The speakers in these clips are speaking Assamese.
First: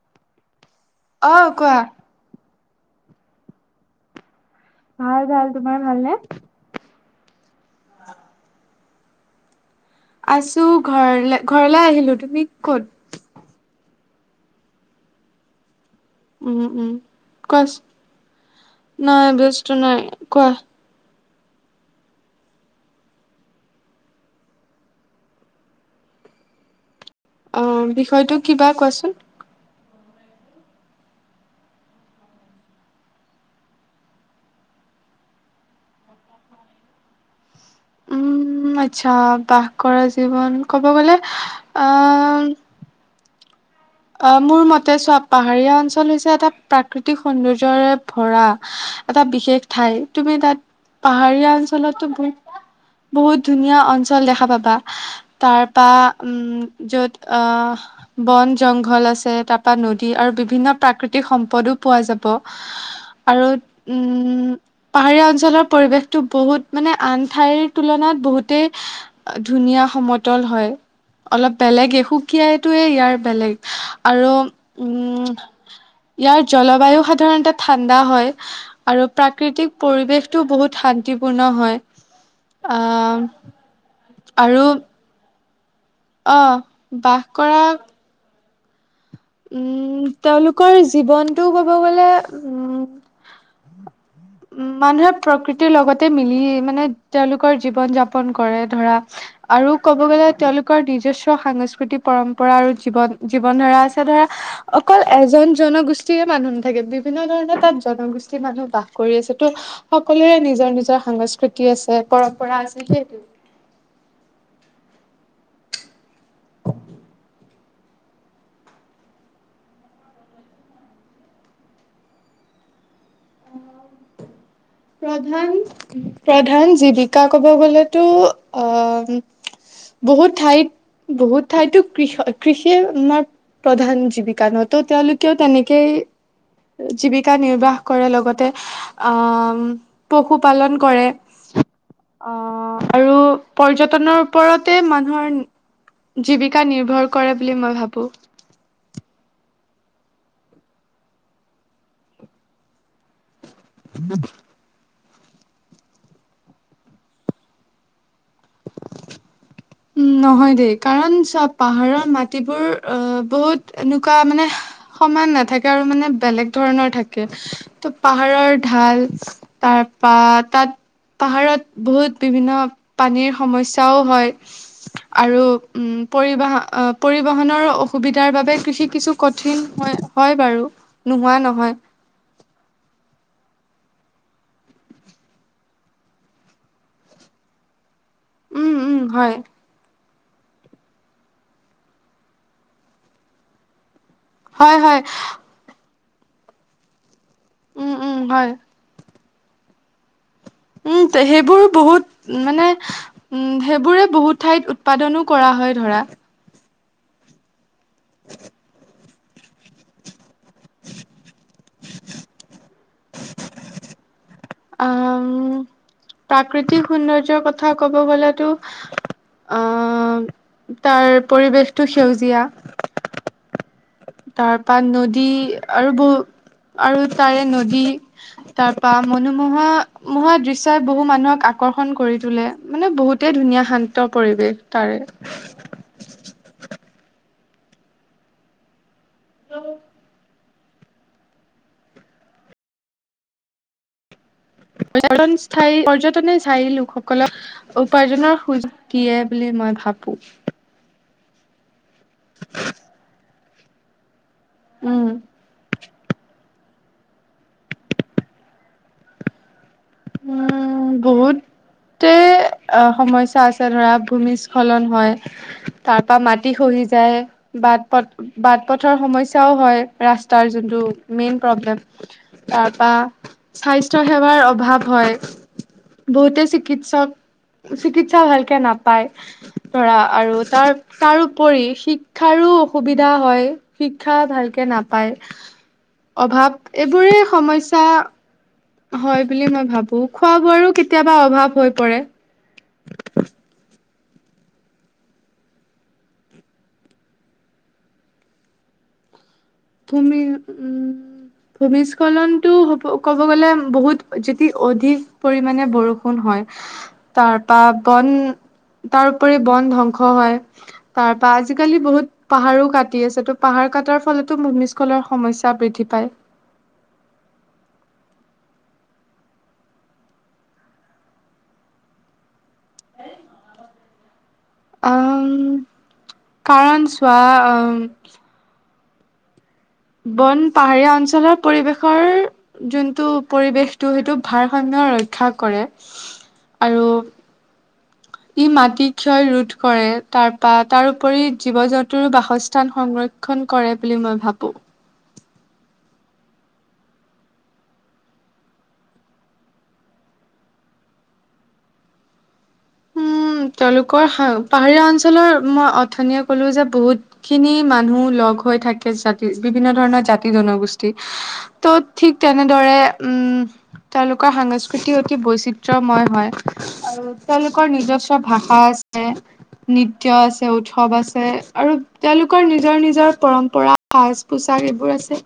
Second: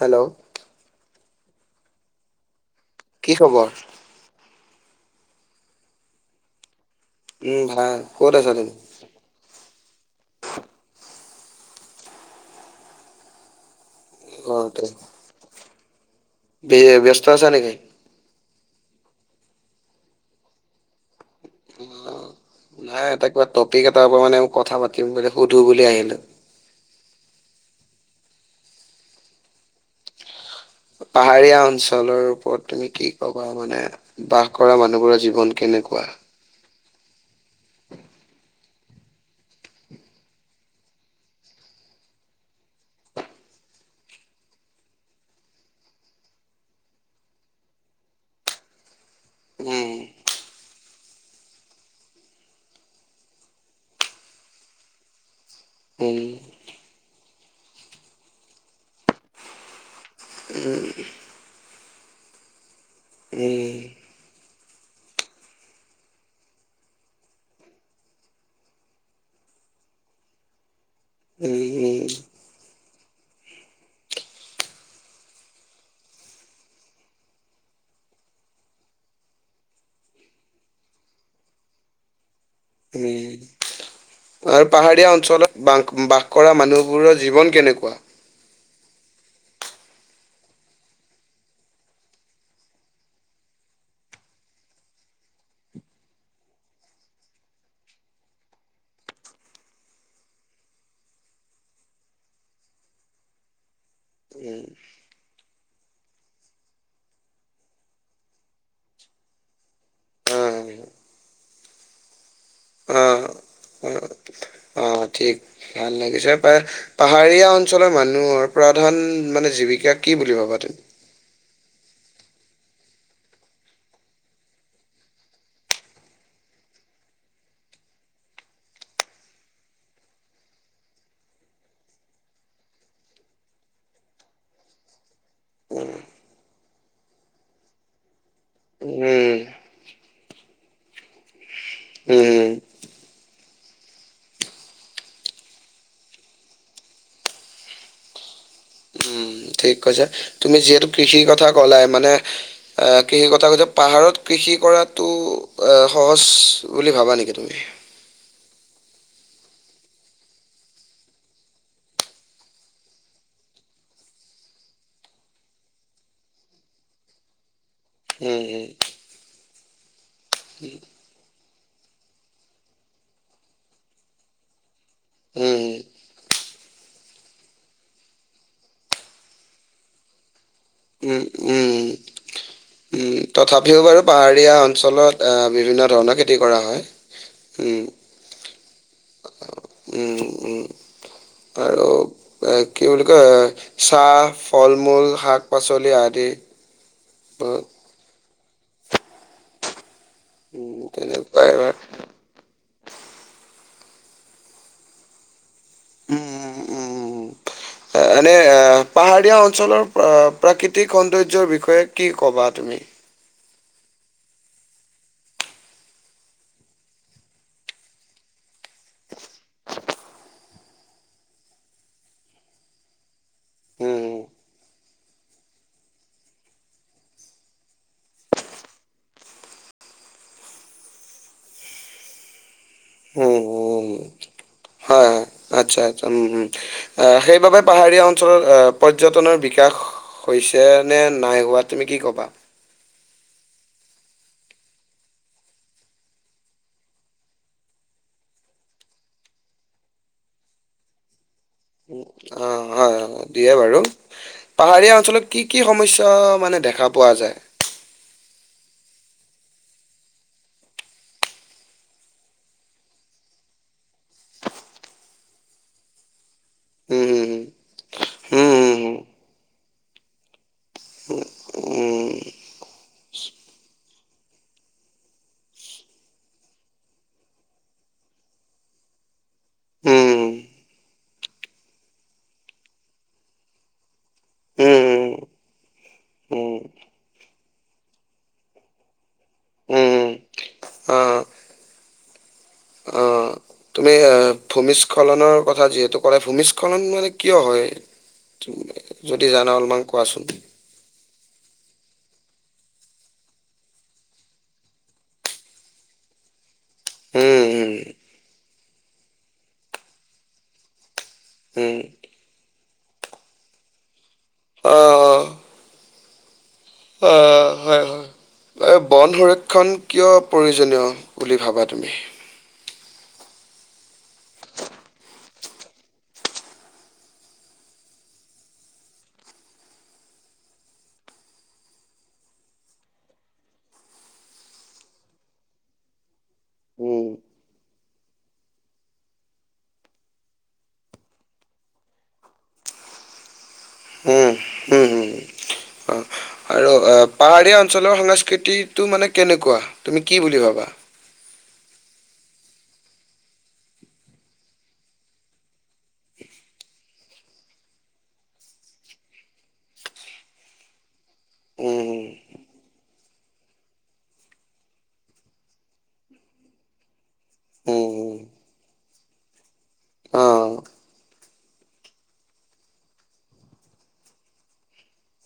হেল্ল'? অ' কোৱা। কি খবৰ? ভাল - ভাল। তোমাৰ ভালনে? উম, ভাল। ক'ত আছ তুমি? আছোঁ। ঘৰলৈ- ঘৰলৈ আহিলোঁ। তুমি ক'ত? ঘৰতে। উম - বি উম, ব্যস্ত আছা নেকি? কচ- নাই, ব্যস্ত নাই, কোৱা। [unintelligible] নাই, এটা কিবা টপিক এটাৰ পৰা মানে ম- কথা পাতিম বুলি সুধো বুলি আহিলোঁ। অ' বিষয়টো কিবা, কোৱাচোন। পাহাৰীয়া অঞ্চলৰ ওপৰত তুমি কি কবা? মানে বাস কৰা মানুহবোৰৰ জীৱন কেন নেকুৱা? [unintelligible] উম, আচ্ছা। বাস কৰা জীৱন, কব গ'লে অ' অ' মোৰ মতে চোৱা, পাহাৰীয়া অঞ্চল হৈছে এটা প্ৰাকৃতিক সৌন্দৰ্যৰে ভৰা এটা বিশেষ উম ঠাই। তুমি তাত পাহাৰীয়া অঞ্চলতো বো- বহুত ধুনীয়া অঞ্চল দেখা পাবা। তাৰপা উম, য'ত অ'- বন জংঘল আছে, তাৰপা নদ দী আৰু বিভিন্ন প্ৰাকৃতিক সম্ পদো পোৱা যাব আৰু উম উম পাহাৰীয়া অঞ্চলৰ পৰিৱেশটো বহুত। হুত মানে আন ঠাইৰ তুলনাত বহুতেই ধুনীয়া সমতল হয়। অলপ উম উম বেলেগে সুকীয়াটোয়ে ইয়াৰ বেলেগ আৰু উম। ইয়াৰ জলবায়ু সাধাৰণতে ঠাণ্ডা হয় আৰু প্ৰাকৃতিক পৰিবেশতো বহুত শান ন্তিপূৰ্ণ হয় আ। উম। আৰু পাহাৰীয়া অঞ্চলত বাস কৰা অ' মানুহবোৰৰ বাস জীৱন কৰা কেনেকুৱা। উম তেওঁলোকৰ জীৱনটো কব গলে উম। [unintelligible] উ মানুহে প্ৰকৃতিৰ লগতে মিলি মানে তেওঁলোকৰ জীৱন যাপন কৰে ধৰা আৰু ক'ব গ'লে তেওঁলোকৰ নিজস্ব সাংস্কৃতিক পৰম্পৰা আৰু জীৱন জীৱন ধৰা। এ ধৰা উম অকল এজন জনগোষ্ঠীৰে মানুহ নাথাকে বিভিন্ন ধৰণৰ তাত জনগোষ্ঠীৰ মানুহ বাস। কৰি আছে তো সকলোৰে নিজৰ নিজৰ সংস্কৃতি আছে পৰম্পৰা আছে অ সেইটোৱেই অ। অ ঠিক ভাল লাগিছে। প পাহাৰীয়া অঞ্চলৰ মানুহৰ প্ৰধান মানে জীৱিকা, কি বুলি ভাবা তুমি? প্ৰধান প্ৰধান জীৱিকা ক'ব গলেতো অহ, বহুত ঠাইত বহুত ঠাইতো কৃষ কৃষিয়ে আমাৰ, প্ৰধান জীৱিকা, নতো তেওঁলোকেও তেনেকেই জীৱিকা নিৰ্বাহ কৰে, লগতে উম, আ পশুপালন কৰে আহ। উম, আৰু পৰ্যটনৰ ওপৰতে মানুহৰ, জীৱিকা নিৰ্ভৰ কৰে বুলি মই ভাবো। উম, ঠিক কৈছে। তুমি যিহেতু কৃষিৰ কথা ক'লাই মানে এ কৃষি ক কৈ পাহাৰত কৃষি কৰাতটো এ সহজ বুলি ভাবা নিকি তুমি? [unintelligible] উম নহয় দেই, কাৰণ চোৱা পাহাৰৰ মাটিবোৰ অ বহুত এনেকুৱা মানে সমান নাথাকে আৰু মানে বেলেগ ধৰণৰ থাকে। ত পাহাৰৰ উম, ঢাল, তাৰপা তাত পাহাৰত বহুত বিভিন্ন পানীৰ সমস্যাও হয়। আৰু উম পৰিবাহা পৰিবহণৰ অসুবিধাৰ বাবে কৃষি কিছু কঠিন হয় হয় বাৰু। উম নোহোৱা উম নহয় উ। তথাপিও বাৰু পাহাৰীয়া অঞ্চলত বিভিন্ন ধৰণৰ খেতি কৰা হয়। উম। উম উম হয়। উম উম ত আ কি বুলি কয়। চাহ, ফল হয়, - হয় মূল, শাক পাচলি আদি। উম, উম হয়। উম ত তেনেকুৱাই সেইবোৰ আৰু। বহুত মানে উম, সেইবোৰে বহুত ঠাইত উৎপাদনো কৰা হয়। ধৰা। উম উম উম উম। এনে এ পাহাৰীয়া অঞ্চলৰ প্ৰাকৃতিক সৌন্দৰ্যৰ বিষয়ে কি ক'বা? তুমি। অ প্ৰাকৃতিক সৌন্দৰ্যৰ কথা ক'ব গলেতো, আহ তাৰ পৰিৱেশটো সেউজীয়া। উম তাৰপা নদী আৰু বহু- আৰু তাৰে নদী তাৰপা মনোমোহা মোহা দৃশ্যই বহু মানুহক আ- আকৰ্ষণ কৰি তোলে। মানে বহুতে উম ধুনীয়া উম শান্ত পৰিৱেশ তাৰে। হয় হয় আচ্ছা আচ্ছা উম। সেইবাবে পাহাৰীয়া অঞ্চলৰ আহ- পৰ্যটনৰ বিকাশ হৈছে নে নাই হোৱা তুমি কি ক'বা? পৰ্যটন স্থায়ী পৰ্যটনে স্থায়ী লোকসকলক উপাৰ্জনৰ সুযোগ দিয়ে বুলি, মই ভাবো। [inaudible] অ হয় দিয়ে বাৰু। পাহাৰীয়া উম। অঞ্চলত কি কি সমস্যা মানে দেখা পোৱা যায়? উম বহুত, সমস্যা আছে, ধৰা ভূমিস্খলন হয়, তাৰ পৰা মাটি খহি উম যায়, উম উম। বাট পথ বাট পথৰ সমস্যাও হয়, ৰাস্তাৰ যোনটো মেইন প্ৰবলেম, স্বাস্থ্য সেৱাৰ অভাৱ। হয়। বহুতে চিকিৎসক, চিকিৎসা ভালকে নাপায়। ধৰা আৰু তাৰ তাৰওপৰি শিক্ষাৰো, অসুবিধা হয়, শিক্ষা ভালকে নাপায়। অভাৱ এইবোৰে সমস্যা, হয় বুলি মই ভাবো খোৱা বোৱাৰো আ কেতিয়াবা অভাৱ হব পৰে। আ তুমি এ ভূমিস্খলনৰ কথা যিহেতু কলা ভূমিস্খলন মানে কিয় হয়? উম [unintelligible] ভুমি উম ভূমিস্খলন টো হ'ব ক'ব গ'লে বহুত যদি অধিক পৰিমমানে বৰষুণ হয় হুম, তাৰপা হুম, বন তাৰ উপৰি বন ধ্বংস হয়। তাৰ পৰা হুম। আজিকালি বহুত পাহাৰো কাটি আছে ত' পাহাৰ কাটাৰ ফলত। অ, ভূমিস্খলন সমস্যা বৃদ্ধি পায়। অ হয়, হয়। এই বন সংৰক্ষণ কিয় প্ৰয়োজনীয় বুলি ভাবা তুমি। উম কাৰণ চোৱা উম বন পাহাৰীয়া অঞ্চলৰ পৰিৱেশৰ যোনটো পৰিৱেশটো সেইটো ভাৰসাম্য ৰক্ষা কৰে আৰু হুম, ই মাটি ক্ষয় ৰোধ কৰে তাৰপা তাৰপৰি জীৱ জন্তুৰো বাসস্থান সংৰক্ষণ। কৰে বুলি মই হুম, ভাবো। হুম, হুম। অ আৰু আ পাহাৰীয়া অঞ্চলৰ সংস্কৃতিটো মানে কেনেকুৱা তুমি কি বুলি ভাবা? [inaudible] [inaudible] উ তেওঁলোকৰ পাহাৰীয়া অঞ্চলৰ মই অথনিয়ে ক'লো যে বহুত খিনি মানুহ লগ হৈ থাকে জাতি বিভিন্ন ধৰণৰ জাতি জনগোষ্ঠী ত' হুম, হুম। ঠিক তেনেদৰে। তেওঁলোকৰ সাংস্কৃতি অতি বৈচিত্ৰময় হয় আৰু তেওঁলোকৰ নিজস্ব উম, ভাষা আছে, নৃত্য আছে, অ', উৎসৱ আছে আৰু তেওঁলোকৰ নিজৰ, নিজৰ পৰম্পৰা সাজ পোছাক এইবোৰ আছে।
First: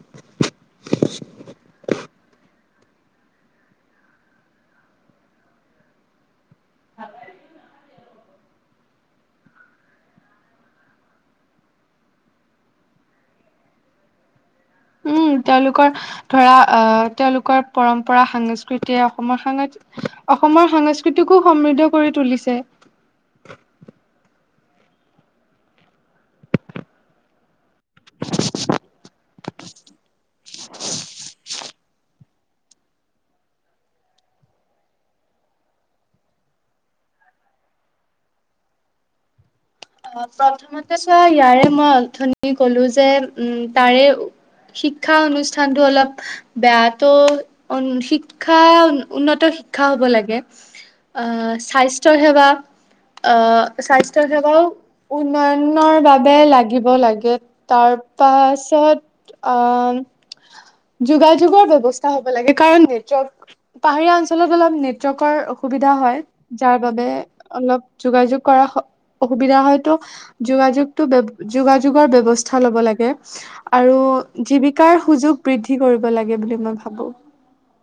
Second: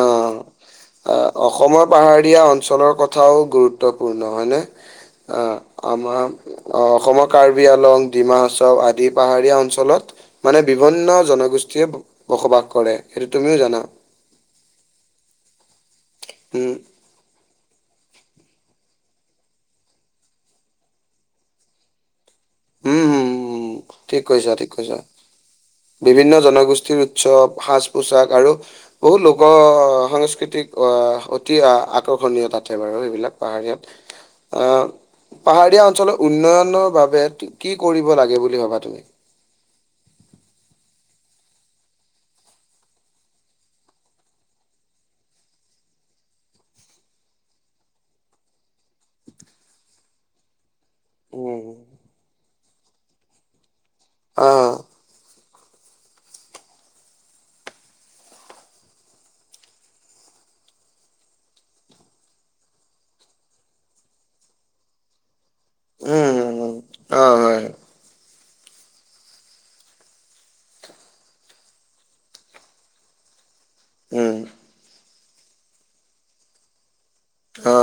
অ অসমৰ পাহাৰীয়া অঞ্চলত অঞ্চলৰ কথাও গুৰুত্বপূৰ্ণ হয়নে আমাৰ। অ অসমৰ কাৰ্বি আলং ডিমা হাছাও আদি পাহাৰীয়া অঞ্চলত মানে বিভিন্ন জনগোষ্ঠীয়ে বসবাস কৰে। সেইটো তুমিও জানা। উম তেওঁলোকৰ ধৰা উম, অ তেওঁলোক- পৰম্পৰা সংস্কৃতিয়ে অসমৰ সাং অসমৰ সংস্কৃতিকো সমৃদ্ধ কৰি তুলিছে। উম ঠিক কৈছা, ঠিক কৈছা বিভিন্ন জনগোষ্ঠীৰ উৎসৱ সাজ পোচাক আৰু বহুত লোকৰ সংস্কৃতিক আহ অতি আকৰ্ষণীয়। নীয় তাতে বাৰু সেইবিলাক পাহাৰীয়াত আহ পাহাৰীয়া অঞ্চলৰ উন্নয়নৰ বাবে কি কৰিব লাগে বুলি ভাবা তুমি? অ প্ৰথমতে চোৱা ইয়াৰে মই অথনি কলো যে উম তাৰে শিক্ষা অনুষ্ঠানতটো অলপ বেয়া তো উ শিক্ষা উন্নত শিক্ষা হ'ব লাগে। আহ স্বাস্থ্য সেৱা, আহ স্বাস্থ্য সেৱাও আহ উন্নয়নৰ বাবে লাগিব লাগে তাৰ পাছত। আহ যোগাযোগৰ ব্যৱস্থা হ'ব লাগে কাৰণ নেটৱৰ্ পাহাৰীয়া অঞ্চলত অলপ নেটৱৰ্কৰ সুবিধা হয় উম উম যাৰ বাবে অ হয় অলপ যোগাযোগ কৰা অসুবিধা হয়। যোগাযোগটো, যোগাযোগৰ ব্যৱস্থা লব লাগে। আৰু উম জীৱিকাৰ সুযোগ বৃদ্ধি কৰিব লাগে বুলি মই ভাবোঁ। অ, অ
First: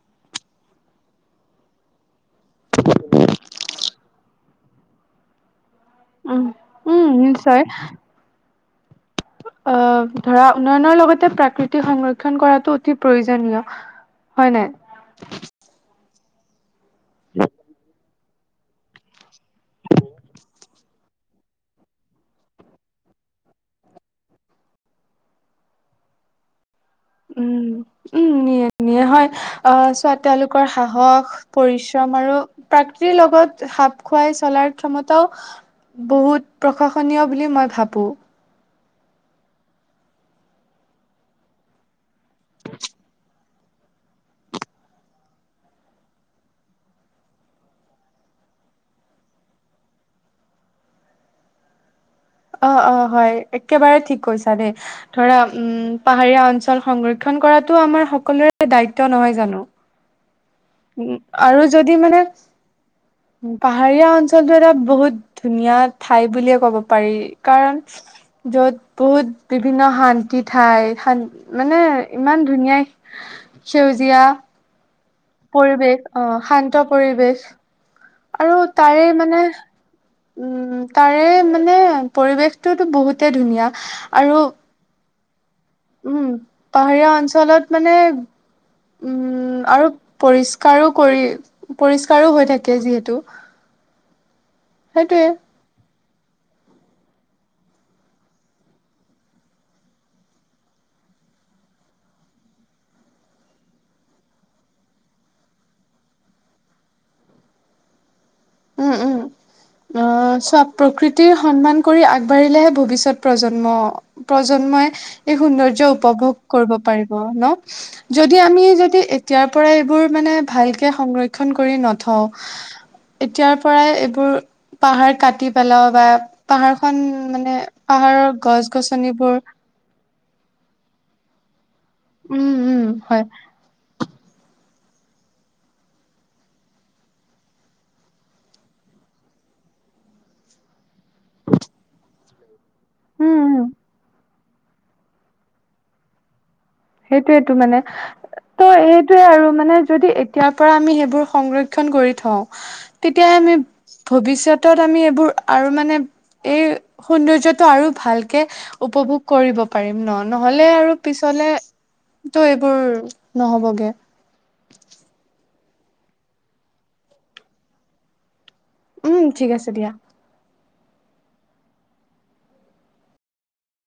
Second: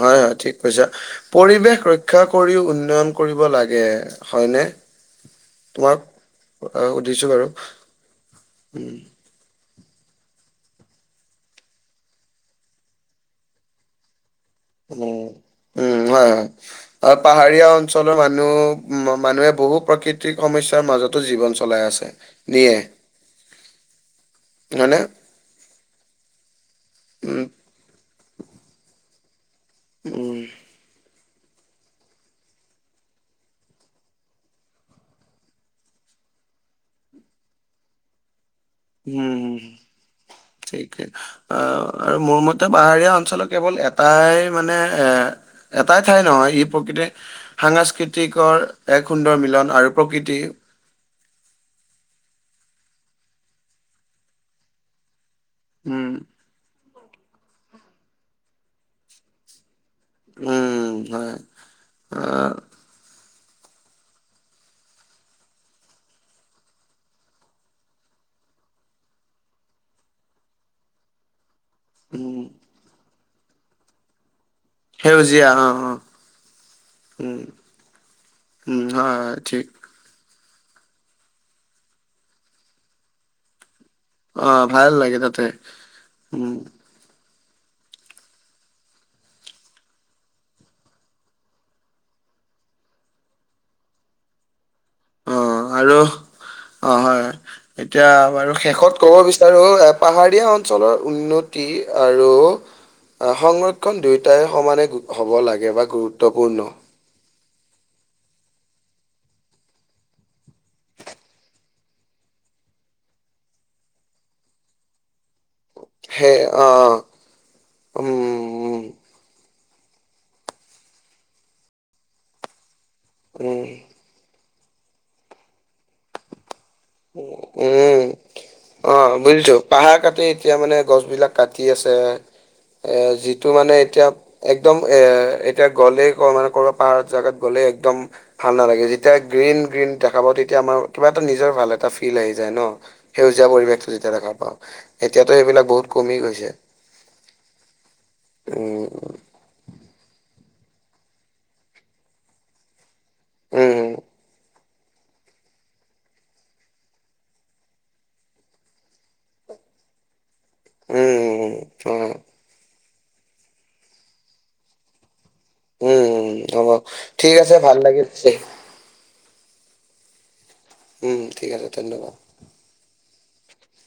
হয়, হয় ঠিক কৈছা পৰিৱেশ ৰক্ষা কৰিও উন্নয়ন কৰিব লাগে। হয়নে তোমাক উম উম সুধিছো বাৰু? নিশ্চয় উম আহ ধৰা উন্নয়নৰ লগতে প্ৰাকৃতিক সংৰক্ষণ কৰাটো অতি প্ৰয়োজনীয়। হয় উম নাই। উম হয়, হয় পাহাৰীয়া অঞ্চলৰ মানুহ, মানুহে বহু প্ৰাকৃতিক সমস্যাৰ মাজতো জীৱন চলাই আছে নিয়ে। হয়নে উম উম নিয়ে নিয়ে হয় চোৱা উম তেওঁলোকৰ সাহস পৰিশ্ৰম আৰু প্ৰাকৃতিৰ লগত খাপ খুৱাই চলাৰ ক্ষমতাও বহুত প্ৰশংসনীয় বুলি মই ভাবোঁ হুম ঠিকেই অ আৰু মোৰ মতে পাহাৰীয়া অঞ্চলৰ কেৱল এটাই মানে এ এটাই ঠাই নহয় ই প্ৰকৃতি সাংস্কৃতিকৰ এক সুন্দৰ মিলন আৰু প্ৰকৃতি [unintelligible] অ অ হয় একেবাৰে ঠিক কৈছা দেই ধৰা উম পাহাৰীয়া অঞ্চল সংৰক্ষণ কৰাতটো আমাৰ সকলোৰে দায়িত্ব নহয় জানো উম আৰু যদি মানে আহ পাহাৰীয়া অঞ্চলটো এটা বহুত ধুনীয়া ঠাই বুলিয়ে ক'ব পাৰি কাৰণ যত বহুত বিভিন্ন শান্তি ঠাই শান্তি মানে উম ইমান ধুনীয়া সেউজীয়া সেউজীয়া অ পৰিৱেশ অ শান্ত উম পৰিৱেশ আৰু উম তাৰে হয় হয় মানে ঠিক উম তাৰে মানে পৰিৱেশটোতো বহুতে ধুনীয়া আৰু অ ভাল লাগে তাতে উম পাহাৰীয়া অঞ্চলত মানে উম আৰু পৰিষ্কাৰো কৰি পৰিষ্কাৰো হৈ থাকে যিহেতু [unintelligible] সেইটোৱে অ', [unintelligible] অ হয় এতিয়া বাৰু শেষত ক'ব বিচাৰো পাহাৰীয়া অঞ্চলৰ উন্নতি আৰু সংৰক্ষণ দুয়োটাই সমানে হ'ব লাগে বা গুৰুত্বপূৰ্ণ উম উম [unintelligible] আহ চোৱা প্ৰকৃতিৰ সন্মান কৰি আগবাঢ়িলেহে ভৱিষ্যত প্ৰজন্ম প্ৰজন্মই এই সুন্দৰ সেই উপভোগ কৰিব অ', পাৰিব ন উম, যদি আমি উম, যাতে এতিয়া পৰা এইবোৰ মানে ভালকে সংৰক্ষন কৰি নথওঁ এতিয়াৰ উম। পৰাই এইবোৰ পাহাৰ কাটি পেলাও বা পাহাৰখন মানে উম পাহাৰৰ গছ অ গছনিবোৰ বুজিছো পাহাৰ কাটি এতিয়া মানে গছ বিলাক কাটি উম উম হয় যিটো মানে এতিয়া একদম এ এতিয়া গ'লে মানে ক'ৰ পাহাৰ জাত গ'লে একদম ভাল নালাগে যেতিয়া গ্ৰীণ গ্ৰীণ দেখাব তেতিয়া আমাৰ কিবা এটা নিজৰ ভাল এটা ফিল আহি যায় ন উম সেউজীয়া উম পৰিৱেশতো যেতিয়া দেখা পাও এতিয়াতো সেইবিলাক বহুত কমি গৈছে সেইটোয়েতটো মানে ত' উম এইটোয়ে আৰু মানে। যদি এতিয়াৰ পৰা আমি সেইবোৰ সংৰক্ষণ কৰি থওঁ তেতিয়া আমি উম ভৱিষ্যত ত আমি এইবোৰ আৰু মানে এই সৌন্দৰ্যটো আৰু ভালকে উপভোগ কৰিব পাৰিম ন নহলে আৰু পিছলে উম উম অ তটো এইবোৰ নহবগে। উম হ'ব ঠিক আছে ভাল লাগিল উম ঠিক আছে দিয়া। উম ঠিক আছে ধন্যবাদ।